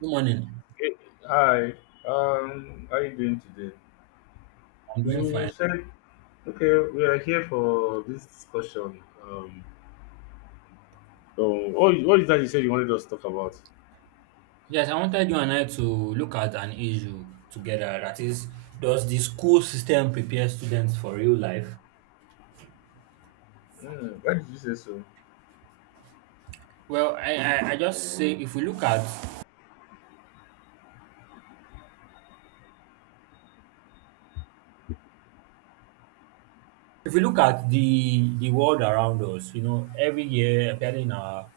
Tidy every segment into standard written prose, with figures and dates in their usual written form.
Good morning. Hey, hi, how are you doing today? I'm doing You fine. said, okay, we are here for this discussion. So what, what is that you said you wanted us to talk about? Yes, I wanted you and I to look at an issue together. That is, does the school system prepare students for real life? Why did you say so? Well, I just say if we look at the world around us, every year, apparently in our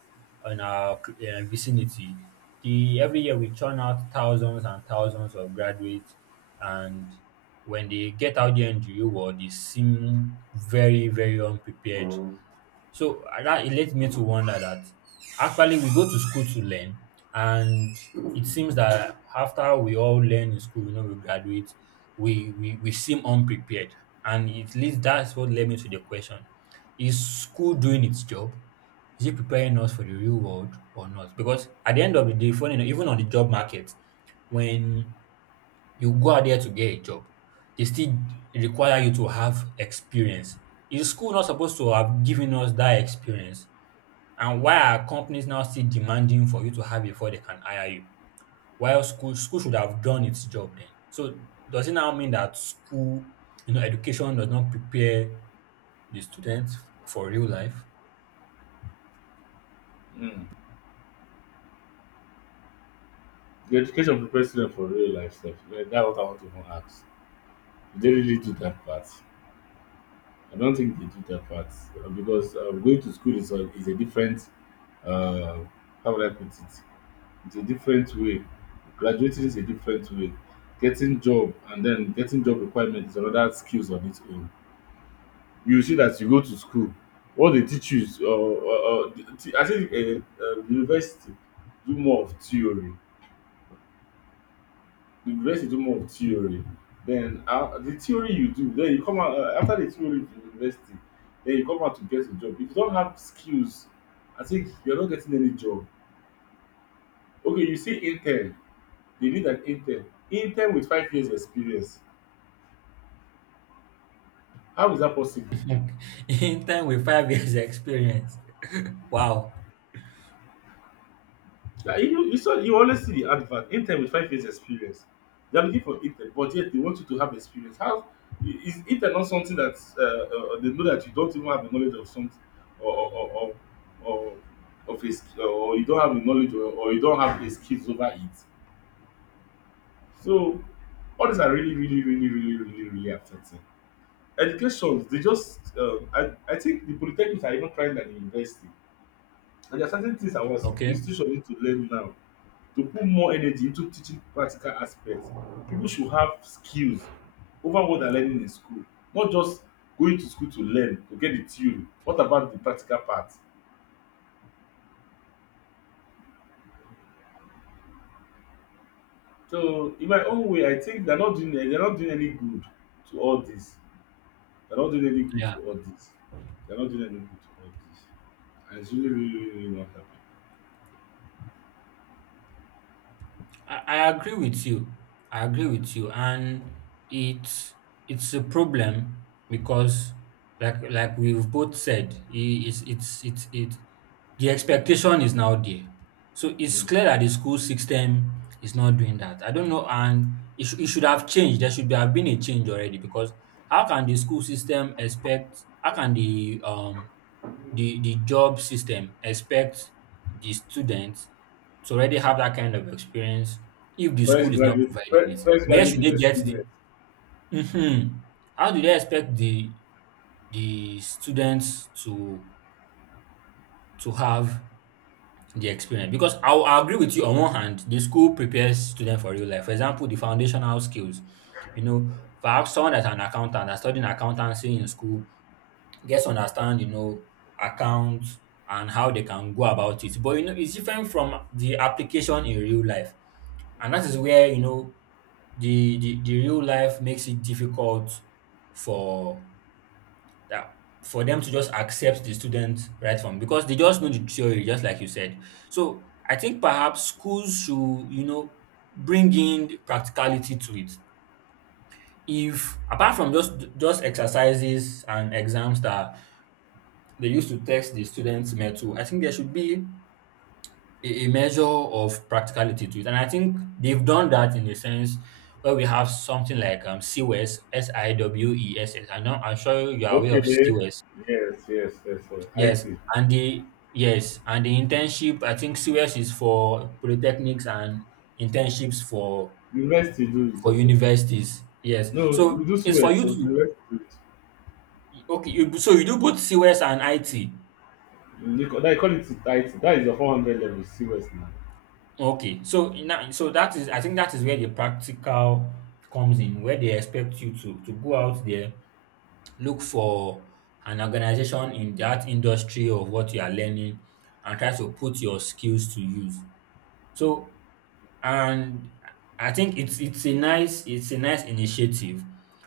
in our uh, vicinity, the every year we churn out thousands and thousands of graduates, and when they get out there in the real world, they seem very very unprepared. So that it led me to wonder that actually we go to school to learn, and it seems that after we all learn in school, we graduate, we seem unprepared, and it leads that's what led me to the question: is school doing its job? Is it preparing us for the real world or not? Because at the end of the day, funny enough, even on the job market, when you go out there to get a job. They still require you to have experience. Is school not supposed to have given us that experience? And why are companies now still demanding for you to have it before they can hire you? While school should have done its job then. So does it now mean that school, education does not prepare the students for real life? Mm. The education prepares students for real life stuff. Yeah, that's what I want to even ask. They really do that part. I don't think they do that part, because going to school is a different, uh, how would I put it? It's a different way. Graduating is a different way. Getting job and then getting job requirement is another skills on its own. You see that you go to school, what they teach you is, I think university do more of theory. The university do more of theory. Then the theory you do, then you come out after the theory of the university, then you come out to get a job. If you don't have skills, I think you're not getting any job. Okay, you see intern. They need an intern. Intern with 5 years experience. How is that possible? In time with 5 years experience. Wow. Like you saw you always see the advert, intern with 5 years experience. They are looking for intern, but yet they want you to have experience. How is intern not something that they know that you don't even have a knowledge of something or or or, or, or of or you don't have a knowledge or you don't have the skills over it. So all these are really, really, really, really, really, really affecting. Education, they just, I think the polytechnics are even trying than the university. And there are certain things I was Okay. institution need to learn now to put more energy into teaching practical aspects. People should have skills over what they're learning in school, not just going to school to learn to get the theory. What about the practical part? So in my own way, I think they're not doing any good to all this. They're not doing any good Yeah. to all this. They're not doing any good to all this. And it's really, really, really really not helping. I agree with you. I agree with you, and it's it's a problem because, like we've both said, it's it. The expectation is now there, so it's Mm. clear that the school system is not doing that. I don't know, and it should have changed. There should be, have been a change already because how can the school system expect? How can the the job system expect the student to already have that kind of experience if the Fresh school is not graduate, providing it? fresh Where graduate should with they get the experience. hmm how do they expect the students to have the experience? Because I agree with you. On one hand, the school prepares students for real life. For example, the foundational skills. You know, perhaps someone that's an accountant that's studying accountancy in school gets to understand, accounts and how they can go about it. But it's different from the application in real life. And that is where, the real life makes it difficult for for them to just accept the student right from, because they just know the theory just like you said. So I think perhaps schools should, bring in practicality to it. If, apart from just exercises and exams that they used to test the students metal, I think there should be a measure of practicality to it. And I think they've done that in a sense where we have something like CWES, SIWESS. I'm sure you are aware of Okay. CWES. Yes, yes, yes, yes. Yes. IT. And and the internship, I think CWS is for polytechnics and internships University do it for also. universities. Yes. No, So we do it's for CWES, you so to. university do Okay, so you do both CWS and IT. it. They call it IT. That is the 400 level CWES now. Okay, so now, so that is I think that is where the practical comes in, where they expect you to go out there, look for an organization in that industry of what you are learning, and try to put your skills to use. So and I think it's a nice initiative.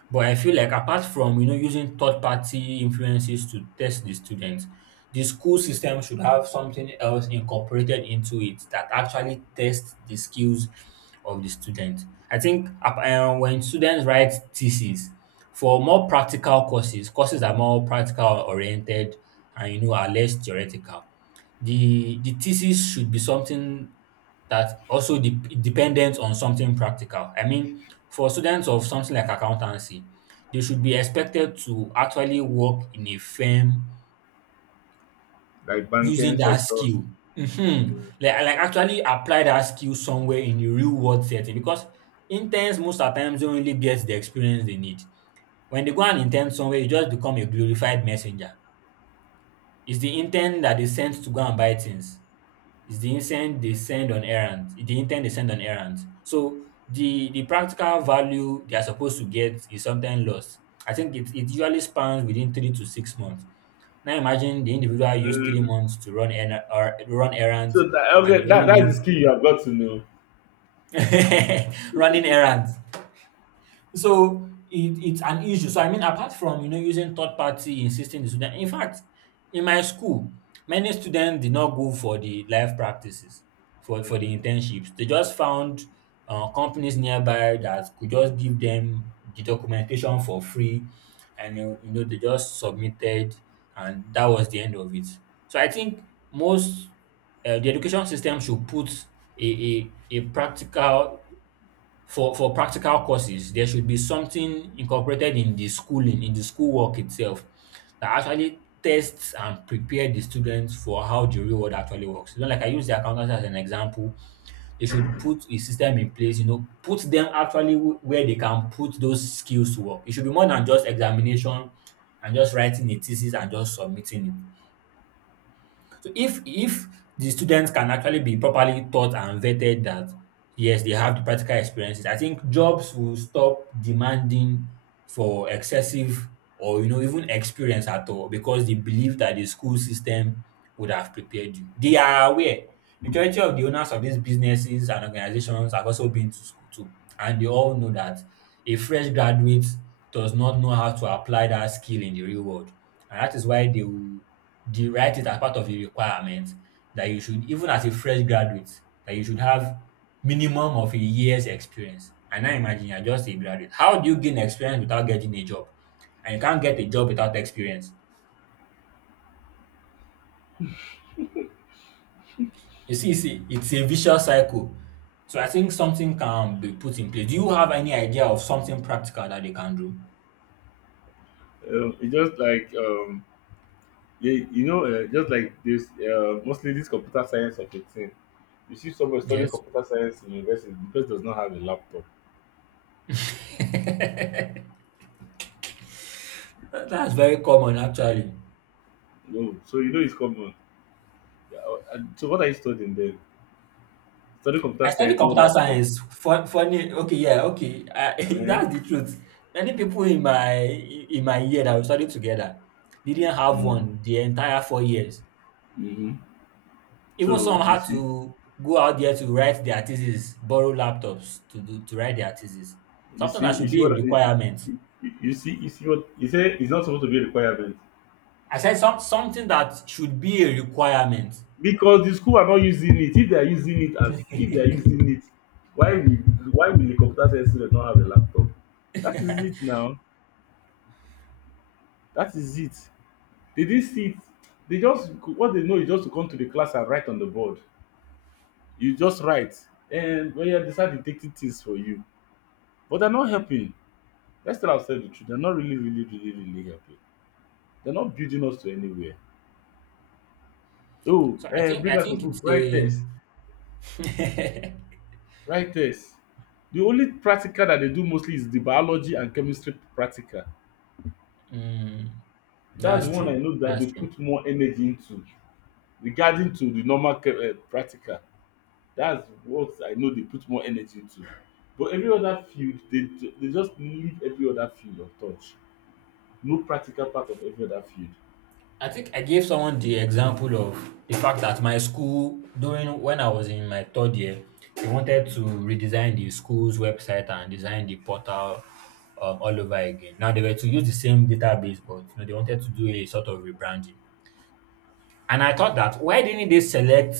But I feel like, apart from using third party influences to test the students, the school system should have something else incorporated into it that actually tests the skills of the student. I think when students write theses for more practical courses, courses that are more practical oriented and are less theoretical. The thesis should be something that also dependent on something practical. I mean, for students of something like accountancy, they should be expected to actually work in a firm Like using banking that sectors. skill. Mhm. Mm. Like actually apply that skill somewhere in the real world setting, because interns most at times don't really get the experience they need. When they go and intern somewhere, you just become a glorified messenger. It's the intern that is sent to go and buy things. It's the intent they send on errands. The intent they send on errands. So the practical value they are supposed to get is sometimes lost. I think it usually spans within 3 to 6 months. Now imagine the individual used three Mm. months to run errand or run errands, and it Okay, only that is meant the skill you have got to know. running errands. So it's an issue. So I mean, apart from using third party insisting the student. In fact, in my school, many students did not go for the life practices for the Mm. internships. They just found companies nearby that could just give them the documentation for free, and they just submitted, and that was the end of it. So I think, most the education system should put a practical. For practical courses, there should be something incorporated in the schooling, in the schoolwork itself that actually tests and prepare the students for how the real world actually works. Like I use the accountants as an example, they should put a system in place, put them actually where they can put those skills to work. It should be more than just examination and just writing a thesis and just submitting it. So if the students can actually be properly taught and vetted that yes, they have the practical experiences, I think jobs will stop demanding for excessive or, even experience at all, because they believe that the school system would have prepared you. They are aware. Majority of the owners of these businesses and organizations have also been to school too, and they all know that a fresh graduate does not know how to apply that skill in the real world. And that is why they write it as part of the requirement that you should, even as a fresh graduate, that you should have minimum of a year's experience. And now imagine you're just a graduate. How do you gain experience without getting a job? And you can't get a job without experience. You see, it's a vicious cycle. So I think something can be put in place. Do you have any idea of something practical that they can do? It's just like, just like this, mostly this computer science of a thing. You see someone studying Yes. computer science in university, the person does not have a laptop. That's very common actually. No, so you know it's common. Yeah, and so what are you studying then? Study I computer studied science, no computer laptop. science. Funny, okay, yeah, okay. Yeah. That's the truth. Many people in my year that we studied together didn't have Mm. one the entire 4 years. Mm-hmm. Even So some you had see, to go out there to write their thesis, borrow laptops to write their thesis. you Something see, that you should see be a what I- you, requirement. you you see what you say. It's not supposed to be a requirement I said something that should be a requirement. because the school are not using it. If they are using it as if they are using it, why will why will the computer science student not have a laptop? That is it now. That is it. They didn't see it. They just What they know is just to come to the class and write on the board. You just write, and when you decide to take things for you, but they're not helping. Let's tell ourselves the truth. They're not really, really, really, really helping. They're not building us to anywhere. Oh, So I think bring out a book, it's write a. test, write test. The only practical that they do mostly is the biology and chemistry practical. Hmm. That's That's the one I true. know that they That's true. put more energy into regarding to the normal practical. That's what I know they put more energy into. But every other field, they just leave every other field of touch. No practical part of every other field. I think I gave someone the example of the fact that my school, during when I was in my third year, they wanted to redesign the school's website and design the portal all over again. Now they were to use the same database, but they wanted to do a sort of rebranding. And I thought that, why didn't they select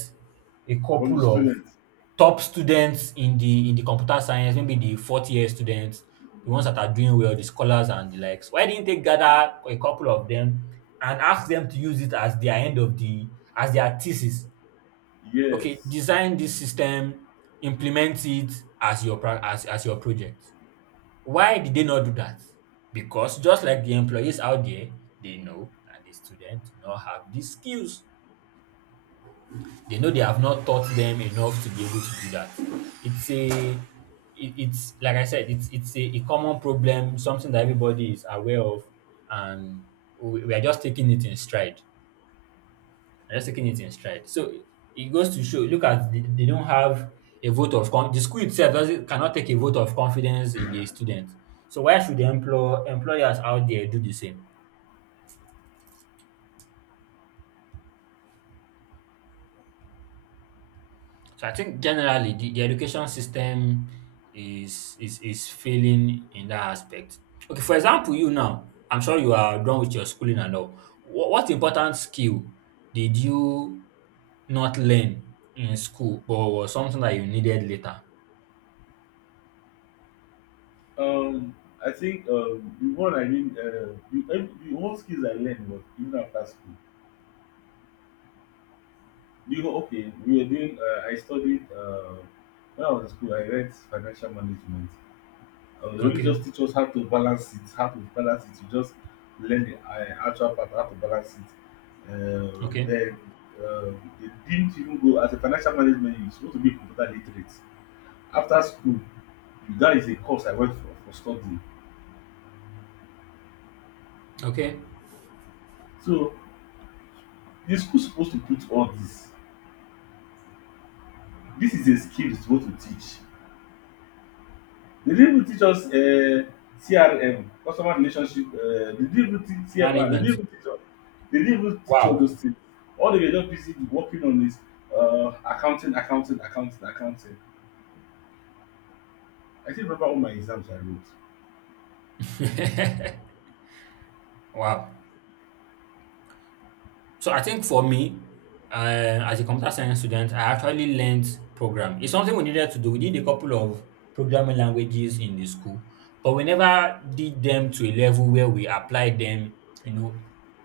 a From the couple of students, top students in the computer science, maybe the fourth year students, the ones that are doing well, the scholars and the likes. Why didn't they gather a couple of them and ask them to use it as their thesis? yes. Okay, design this system, implement it as your project. Why did they not do that? Because just like the employees out there, they know that the students do not have these skills. They know they have not taught them enough to be able to do that. It's a it's like I said, a common problem, something that everybody is aware of, and we are just taking it in stride. We're just taking it in stride. So it goes to show. Look at, they don't have a vote of the school itself doesn't cannot take a vote of confidence in the student. So why should the employers out there do the same? So I think generally the education system is failing in that aspect. Okay, for example, you now, I'm sure you are done with your schooling and all. What important skill did you not learn in school but was something that you needed later? Um, I think, the one skills I learned was even after school. Okay, we were doing, when I was in school, I read financial management. They only Okay, just teach us how to balance it, how to balance it. You just learn the actual part, how to balance it. Uh, okay, then uh, they didn't even go, as a financial management, you're supposed to be computer literate. After school, that is a course I went for studying. okay. So, the school supposed to put all this. This is a skill it's supposed to teach. They didn't even teach us CRM, customer relationship. They didn't even teach CMR. Management. They didn't even teach all those Wow. things. All they were just busy working on is accounting, accounting, accounting, accounting. I still remember all my exams I wrote. Wow. So I think for me, as a computer science student, I actually learned program. It's something we needed to do. We did a couple of programming languages in the school, but we never did them to a level where we applied them, you know,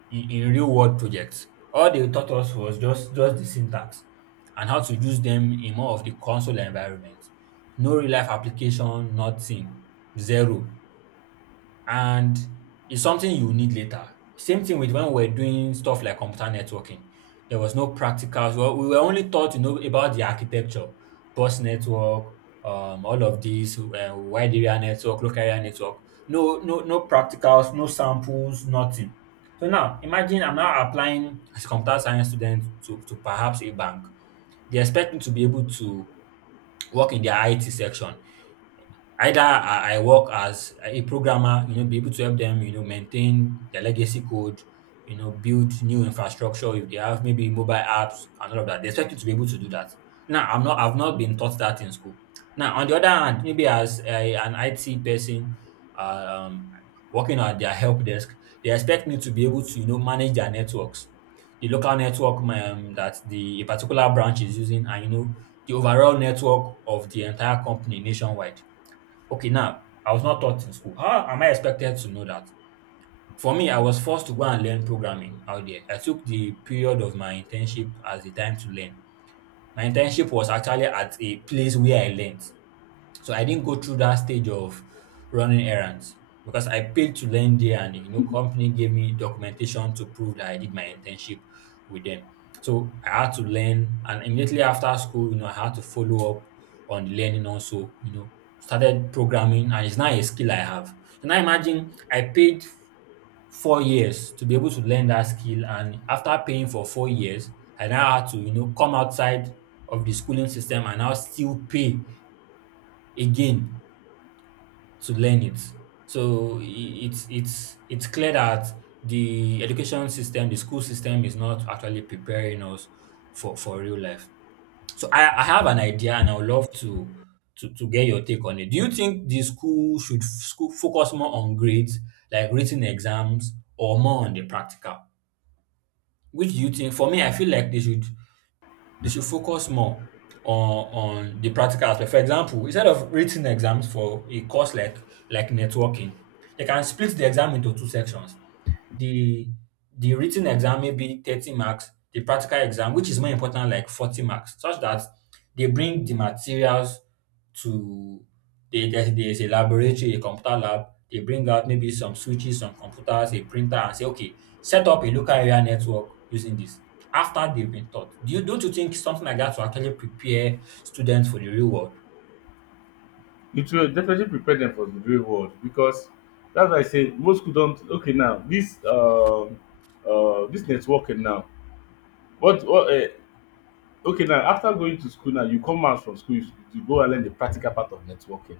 in real world projects. All they taught us was just the syntax and how to use them in more of the console environment. No real life application, nothing, zero and it's something you need later. Same thing with when we were doing stuff like computer networking. There was no practicals. Well, we were only taught to know about the architecture, bus network, all of these, wide area network, local area network. No, no, no practicals, no samples, nothing. So now imagine I'm now applying as a computer science student to perhaps a bank. They expect me to be able to work in their IT section. Either I work as a programmer, be able to help them, maintain their legacy code, build new infrastructure if they have maybe mobile apps and all of that. They expect you to be able to do that. Now, I'm not, I've not been taught that in school. Now, on the other hand, maybe as an IT person um, working at their help desk, they expect me to be able to, manage their networks, the local network that the a particular branch is using, and the overall network of the entire company nationwide. Okay, now, I was not taught in school. How am I expected to know that? For me, I was forced to go and learn programming out there. I took the period of my internship as the time to learn. My internship was actually at a place where I learned. So I didn't go through that stage of running errands because I paid to learn there and company gave me documentation to prove that I did my internship with them. So I had to learn and immediately after school, I had to follow up on the learning also, started programming and it's now a skill I have. So now imagine I paid 4 years to be able to learn that skill and after paying for 4 years, I now had to, come outside of the schooling system and now still pay again to learn it. So it's clear that the education system, the school system, is not actually preparing us for real life. So I have an idea, and I would love to get your take on it. Do you think the school should school focus more on grades, like written exams, or more on the practical? Which do you think? For me, I feel like they should focus more on on the practical aspect. For example, instead of written exams for a course like networking, they can split the exam into two sections. The the written exam maybe 30 marks, the practical exam, which is more important, like 40 marks, such that they bring the materials to they, there's a laboratory, a computer lab. They bring out maybe some switches, some computers, a printer, and say, okay, set up a local area network using this. After they've been taught, do you don't you think something like that will actually prepare students for the real world? It will definitely prepare dem for the real world, because that's why I say most school don. Okay, now this networking now, what okay, now, after going to school now, you come out from school, you go and learn the practical part of networking.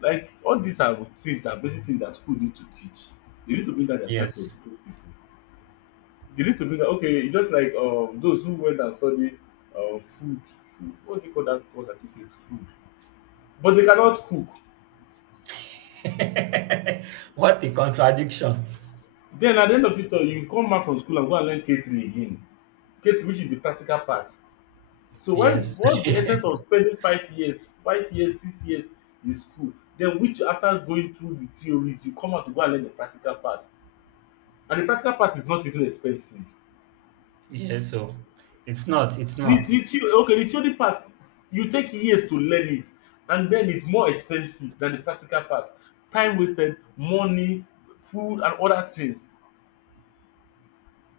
Like all these are things that basic things that school need to teach. They need to bring out their time to Yes. educate people. They need to bring out. Okay, it's just like those who went and study food. Food, what do you call that course? I think it's food. But they cannot cook. what a contradiction. Then at the end of it all, you come out from school and go and learn K three again. K three, which is the practical part. So when Yes. what's the essence of spending 5 years, 5 years, 6 years in school den, which after going through the theories you come out to go and learn the practical part, and the practical part is not even expensive. Yeah, so it's not, it's the not. the theo okay the theory part, you take years to learn it, and then it's more expensive than the practical part. Time wasted, money, food, and other things.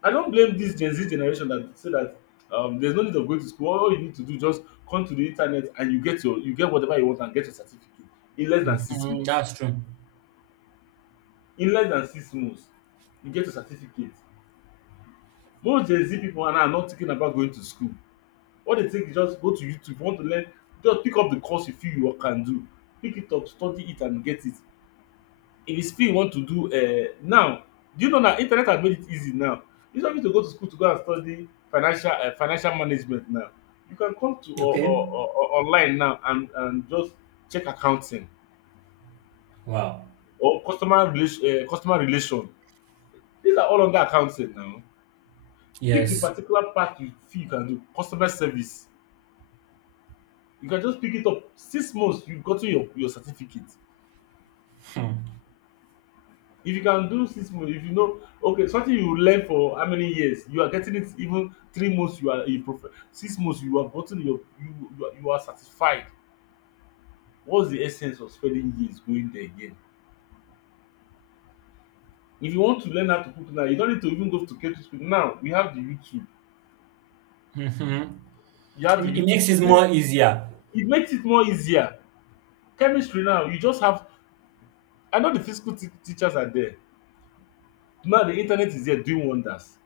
I don't blame this Gen Z generation that say that, there's no need of going to school. All you need to do is just come to the internet, and you get your you get whatever you want and get your certificate in less than six Mhm, months. that's true. In less than 6 months, you get your certificate. Most Gen Z people are now not thinking about going to school. What they think is just go to YouTube. If you want to learn, just pick up the course you feel you can do. Pick it up, study it, and get it. If you still want to do, now, do you know now internet has made it easy now, you don't need to go to school to go and study financial management. Now you can come to Okay. Or online now and just check accounting, Wow. or customer relation, customer relation, these are all under accounting. Now pick the Yes. particular part you feel you can do, customer service, you can just pick it up. 6 months you've gotten your certificate. If you can do 6 months, if you know, okay, something you learn for how many years, you are getting it even 3 months, you are a prof. 6 months, you have gotten you are satisfied. What's the essence of spending years going there again? If you want to learn how to cook now, you don't need to even go to catering school. Now, we have the YouTube. Mm-hmm. You have the It YouTube makes to it learn. more easier. It makes it more easier. Chemistry now, you just have, I know the physical teachers are there. Now the internet is there doing wonders.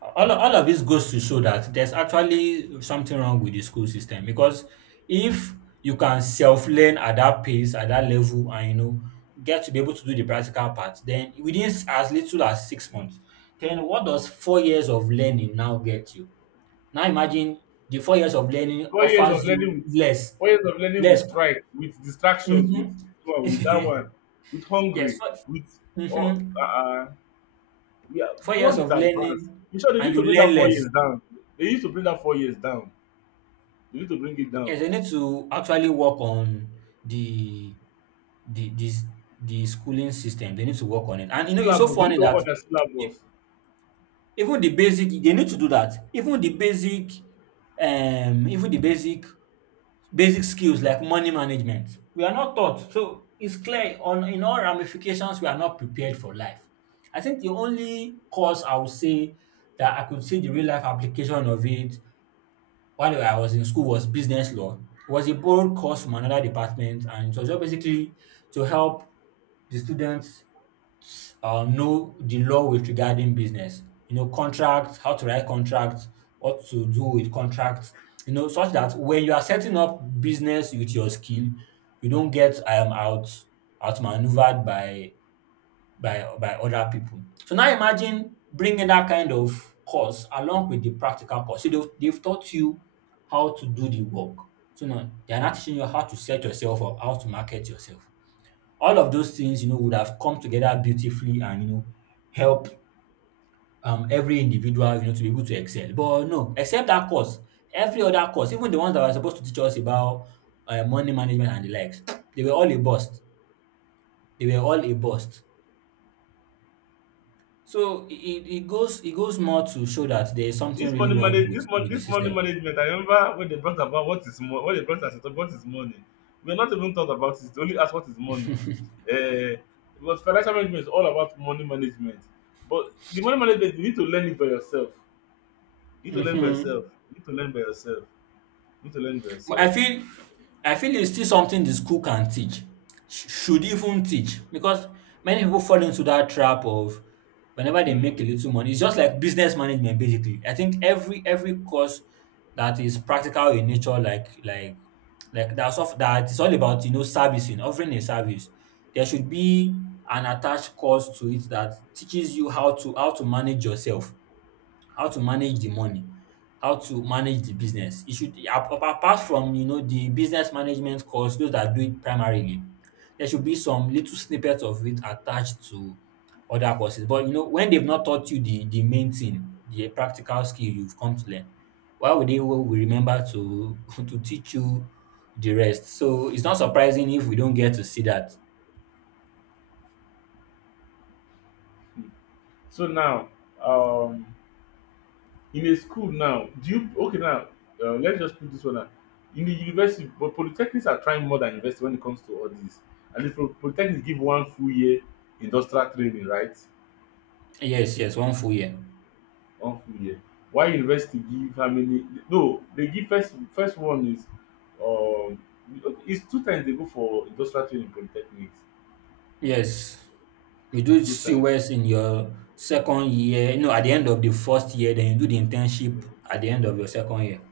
All of this goes to show that there's actually something wrong with the school system because if you can self learn at that pace, at that level, and get to be able to do the practical part, then within as little as 6 months, then what does 4 years of learning now get you? Now imagine the 4 years of learning 4 years offers of you learning with less, 4 years of learning with less. strike, with distractions, with Mhm. this one, with that one, with Yes, hungry, 4. with oh, Mhm. uh, uh, yeah, Four the years world is of advanced. learning In short, they and need to you bring learn that four less. years down. They need to bring that 4 years down. They need to bring it Yes, down. you need to actually work on the the this the schooling system. They need to work on it. The And it's so syllabus, they need funny to work on that their e- syllabus. even the basic, they need to do that. Even the basic skills like money management we are not taught, so it's clear on in all ramifications we are not prepared for life. I think the only course I would say that I could see the real life application of it while I was in school was business law. It was a borrowed course from another department and it was just basically to help the students know the law with regarding business. Contracts, how to write contracts, what to do with contracts, such that when you are setting up business with your skill, you don't get outmaneuvered by other people. So now imagine bringing that kind of course along with the practical course. So they've taught you how to do the work. So now they are not teaching you how to set yourself up, how to market yourself. All of those things, would have come together beautifully and help every individual to be able to excel. But no, except that course, every other course, even the ones that were supposed to teach us about money management and the likes, they were all a bust. They were all a bust. So it goes more to show that there is something This really money wrong manage with, this money with the this money system. management, I remember when they brought about what is money, when they brought us to talk what is money. We are not even thought about it, they only ask what is money. Uh, because financial management is all about money management. But the money management you need to learn it by yourself. You need to learn by Hmm. yourself. You need to learn by yourself. You need to learn by But I yourself. feel I feel it's still something the school can teach, should even teach, because many people fall into that trap of whenever they make a Mm. little money, it's just like business management basically. I think every course that is practical in nature, like like that is all about servicing, offering a service. There should be an attached course to it that teaches you how to manage yourself, how to manage the money, how to manage the business. E should ap- ap- apart from the business management course, those that do it primarily, there should be some little snippet of it attached to other courses. But you know when they've not taught you the main thing, the practical skill you've come to learn, why would we remember to to teach you the rest? So it's not surprising if we don't get to see that. So now um in a school now do you okay now Let's just put this one out in the university, but polytechnics are trying more than university when it comes to all this. And if polytechnics give one full year industrial training, right? Yes, yes, one full year. One full year. Why university give how many? No, they give first one is um okay, it's two times they go for industrial training in polytechnics. Yes. You do Two times. COS in your second year, no, at the end of the first year, then you do the internship at the end of your second year.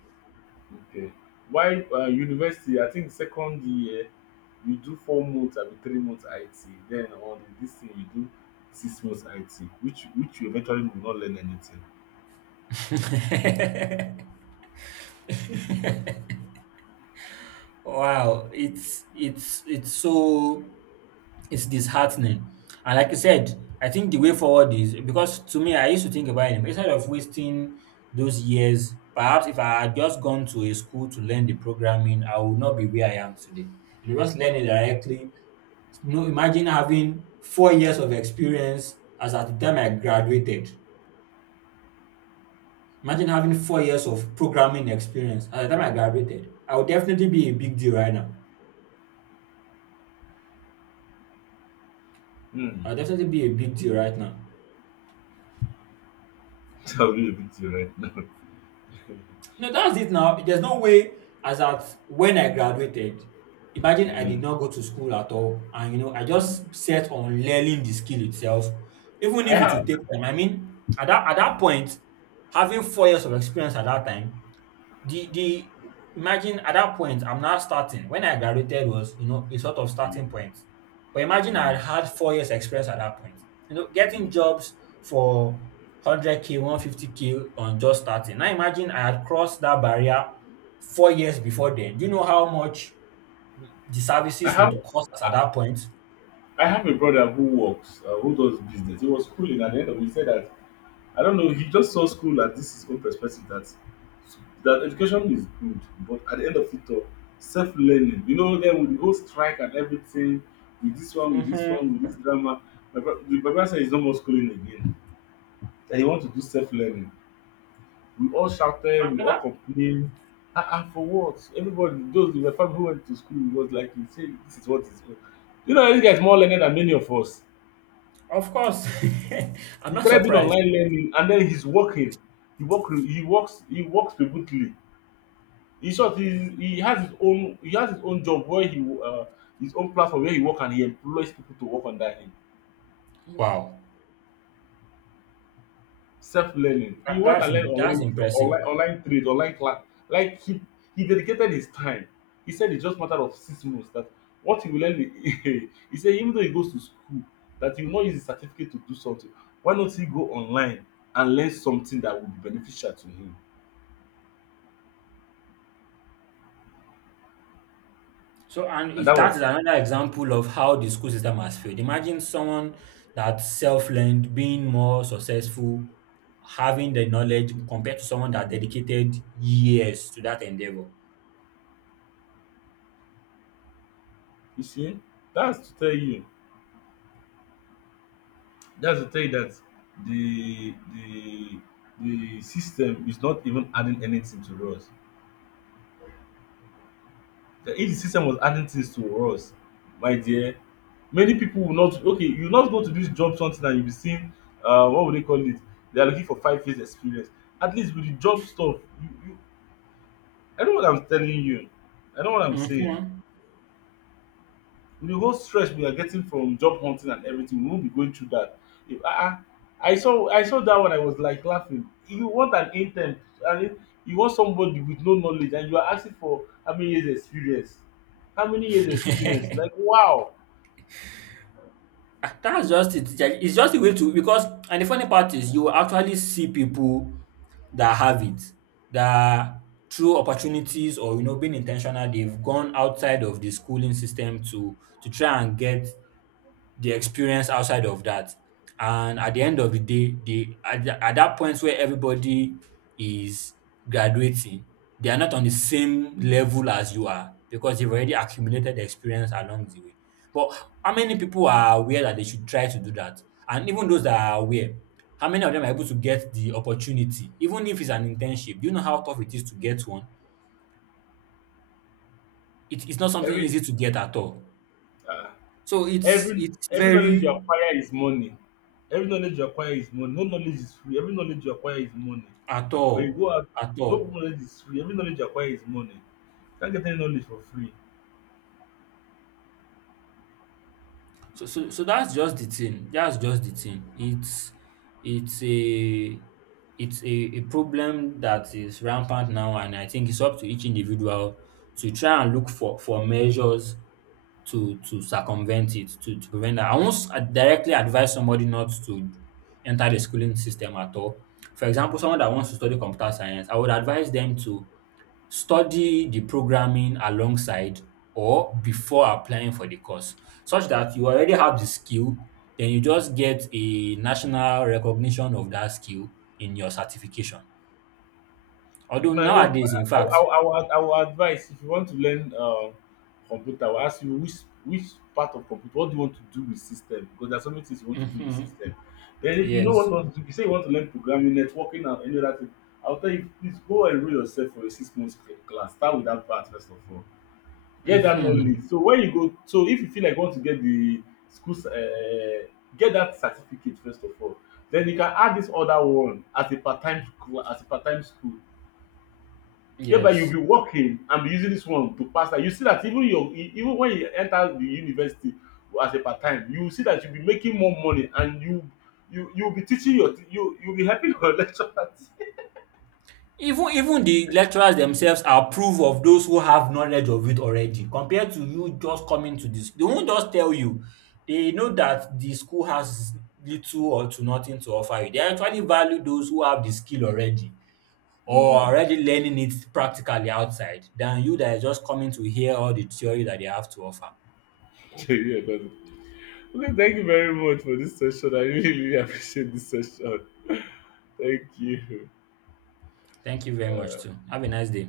Okay. While university, I think second year, you do 4 months abi 3 months IT. Then on this thing you do 6 months IT, which you eventually will not learn anything. Wow, it's so it's disheartening. And like you said, I think the way forward is because to me, I used to think about it, instead of wasting those years, perhaps if I had just gone to a school to learn the programming, I would not be where I am today. You just learn it directly. Imagine having 4 years of experience as at the time I graduated. Imagine having 4 years of programming experience at the time I graduated. I would definitely be a big deal right now. Hmm. I would definitely be a big deal right now. That will be a bit right now. No, that's it now. There's no way as at when I graduated. Imagine I did Hmm. not go to school at all, and I Hmm. just set on learning the skill itself, even I if it would have. take time. I mean, at that point, having 4 years of experience at that time. The the imagine at that point I'm now starting. When I graduated was a sort of Hmm. starting point, but imagine I had Hmm. had 4 years experience at that point. Getting Hmm. jobs for 100K, 150K on just starting. Now imagine I had crossed that barrier 4 years before then. Do you know how much the I services would have. cost us at that point? I have a brother who works, who does business. He was schooling at the end of. He said that I don't know. He just saw school at this his own perspective that that education is good, but at the end of it all, self learning. You know, then with the whole strike and everything, with this one, with this one, with this drama. The Baba said he's no more schooling again. That he wants to do self learning. We all shouted, we all complained. Ah, ah, for what? Everybody, those in my family who went to school, was like, he said, this is what is. You know, this guy is more learned than many of us. Of course, I'm He not started doing surprised. online learning and then he's working. He works remotely. In short, he has his own he has his own job where he his own platform where he work, and he employs people to work under him. Wow, Self learning. that, He went that's and learned im- that's online, impressive. online online trade, online class. Like he dedicated his time. He said it's just matter of 6 months that what he will learn. he said even though he goes to school, that he will not use his certificate to do something. Why not he go online and learn something that will be beneficial to him? So, and And is that that is was another example of how the school system has failed. Imagine someone that self-learned, being more successful, having the knowledge compared to someone that dedicated years to that endeavor. You see, that's to tell you, that's to tell you that the the the system is not even adding anything to us. That if the system was adding things to us, my dear, many people will not. Okay, you not go to this job something and you be seeing, what would they call it? They are looking for 5 years experience. At least with the job stuff, you, I know what I'm telling you. I know what I'm saying. Mhm. The whole stress we are getting from job hunting and everything, we won't be going through that. If ah ah, I saw that one, I was like laughing. You want an intern, I mean, you want somebody with no knowledge, and you are asking for how many years experience? How many years experience? Like wow, That's just it. Yeah, it's just a way to, because, and the funny part is you will actually see people that have it, that through opportunities or being intentional, they've gone outside of the schooling system to try and get the experience outside of that. And at the end of the day, at that point where everybody is graduating, they are not on the same level as you are because they've already accumulated experience along the way. But how many people are aware that they should try to do that? And even those that are aware, how many of them are able to get the opportunity? Even if it's an internship, do you know how tough it is to get one? It's not something every easy to get at all. ah, So it's it's every knowledge you very. acquire is money. Every knowledge you acquire is money. No knowledge is free. Every knowledge you acquire is money. At When you all. go out, At no all. knowledge is free. Every knowledge you acquire is money. You can't get any knowledge for free. So that's just the thing. That's just the thing. It's a it's a problem that is rampant now and I think it's up to each individual to try and look for measures to circumvent it, to prevent that. I won't directly advise somebody not to enter the schooling system at all. For example, someone that wants to study computer science, I would advise them to study the programming alongside or before applying for the course such that you already have the skill, then you just get a national recognition of that skill in your certification. Although My own, nowadays, in I fact. I will I will advise if you want to learn computer, I will ask you which part of computer, what do you want to do with system? Because there are so many things you want to do with Mhm, system. Then if you know what you yes, want to do, you say you want to learn programming, networking and any other thing, I will tell you please go and enroll yourself for a 6 months class. Start with that part first of all. Get that knowledge. mhm, So when you go, so if you feel like you want to get the school, get that certificate first of all. Then you can add this other one as a part time, as a part time school, whereby you'll yes. be working and be using this one to pass. That you see that even your even when you enter the university as a part time, you will see that you'll be making more money, and you'll be teaching your you you'll be helping your lecturers. Even the lecturers themselves approve of those who have knowledge of it already compared to you just coming to the they won't just tell you. They know that the school has little or to nothing to offer you. They actually value those who have the skill already or Mm. already learning it practically outside than you that is just coming to hear all the theory that they have to offer. yeah, got it. Okay, thank you very much for this session. I really really appreciate this session. Thank you. Thank you very much too. Have a nice day.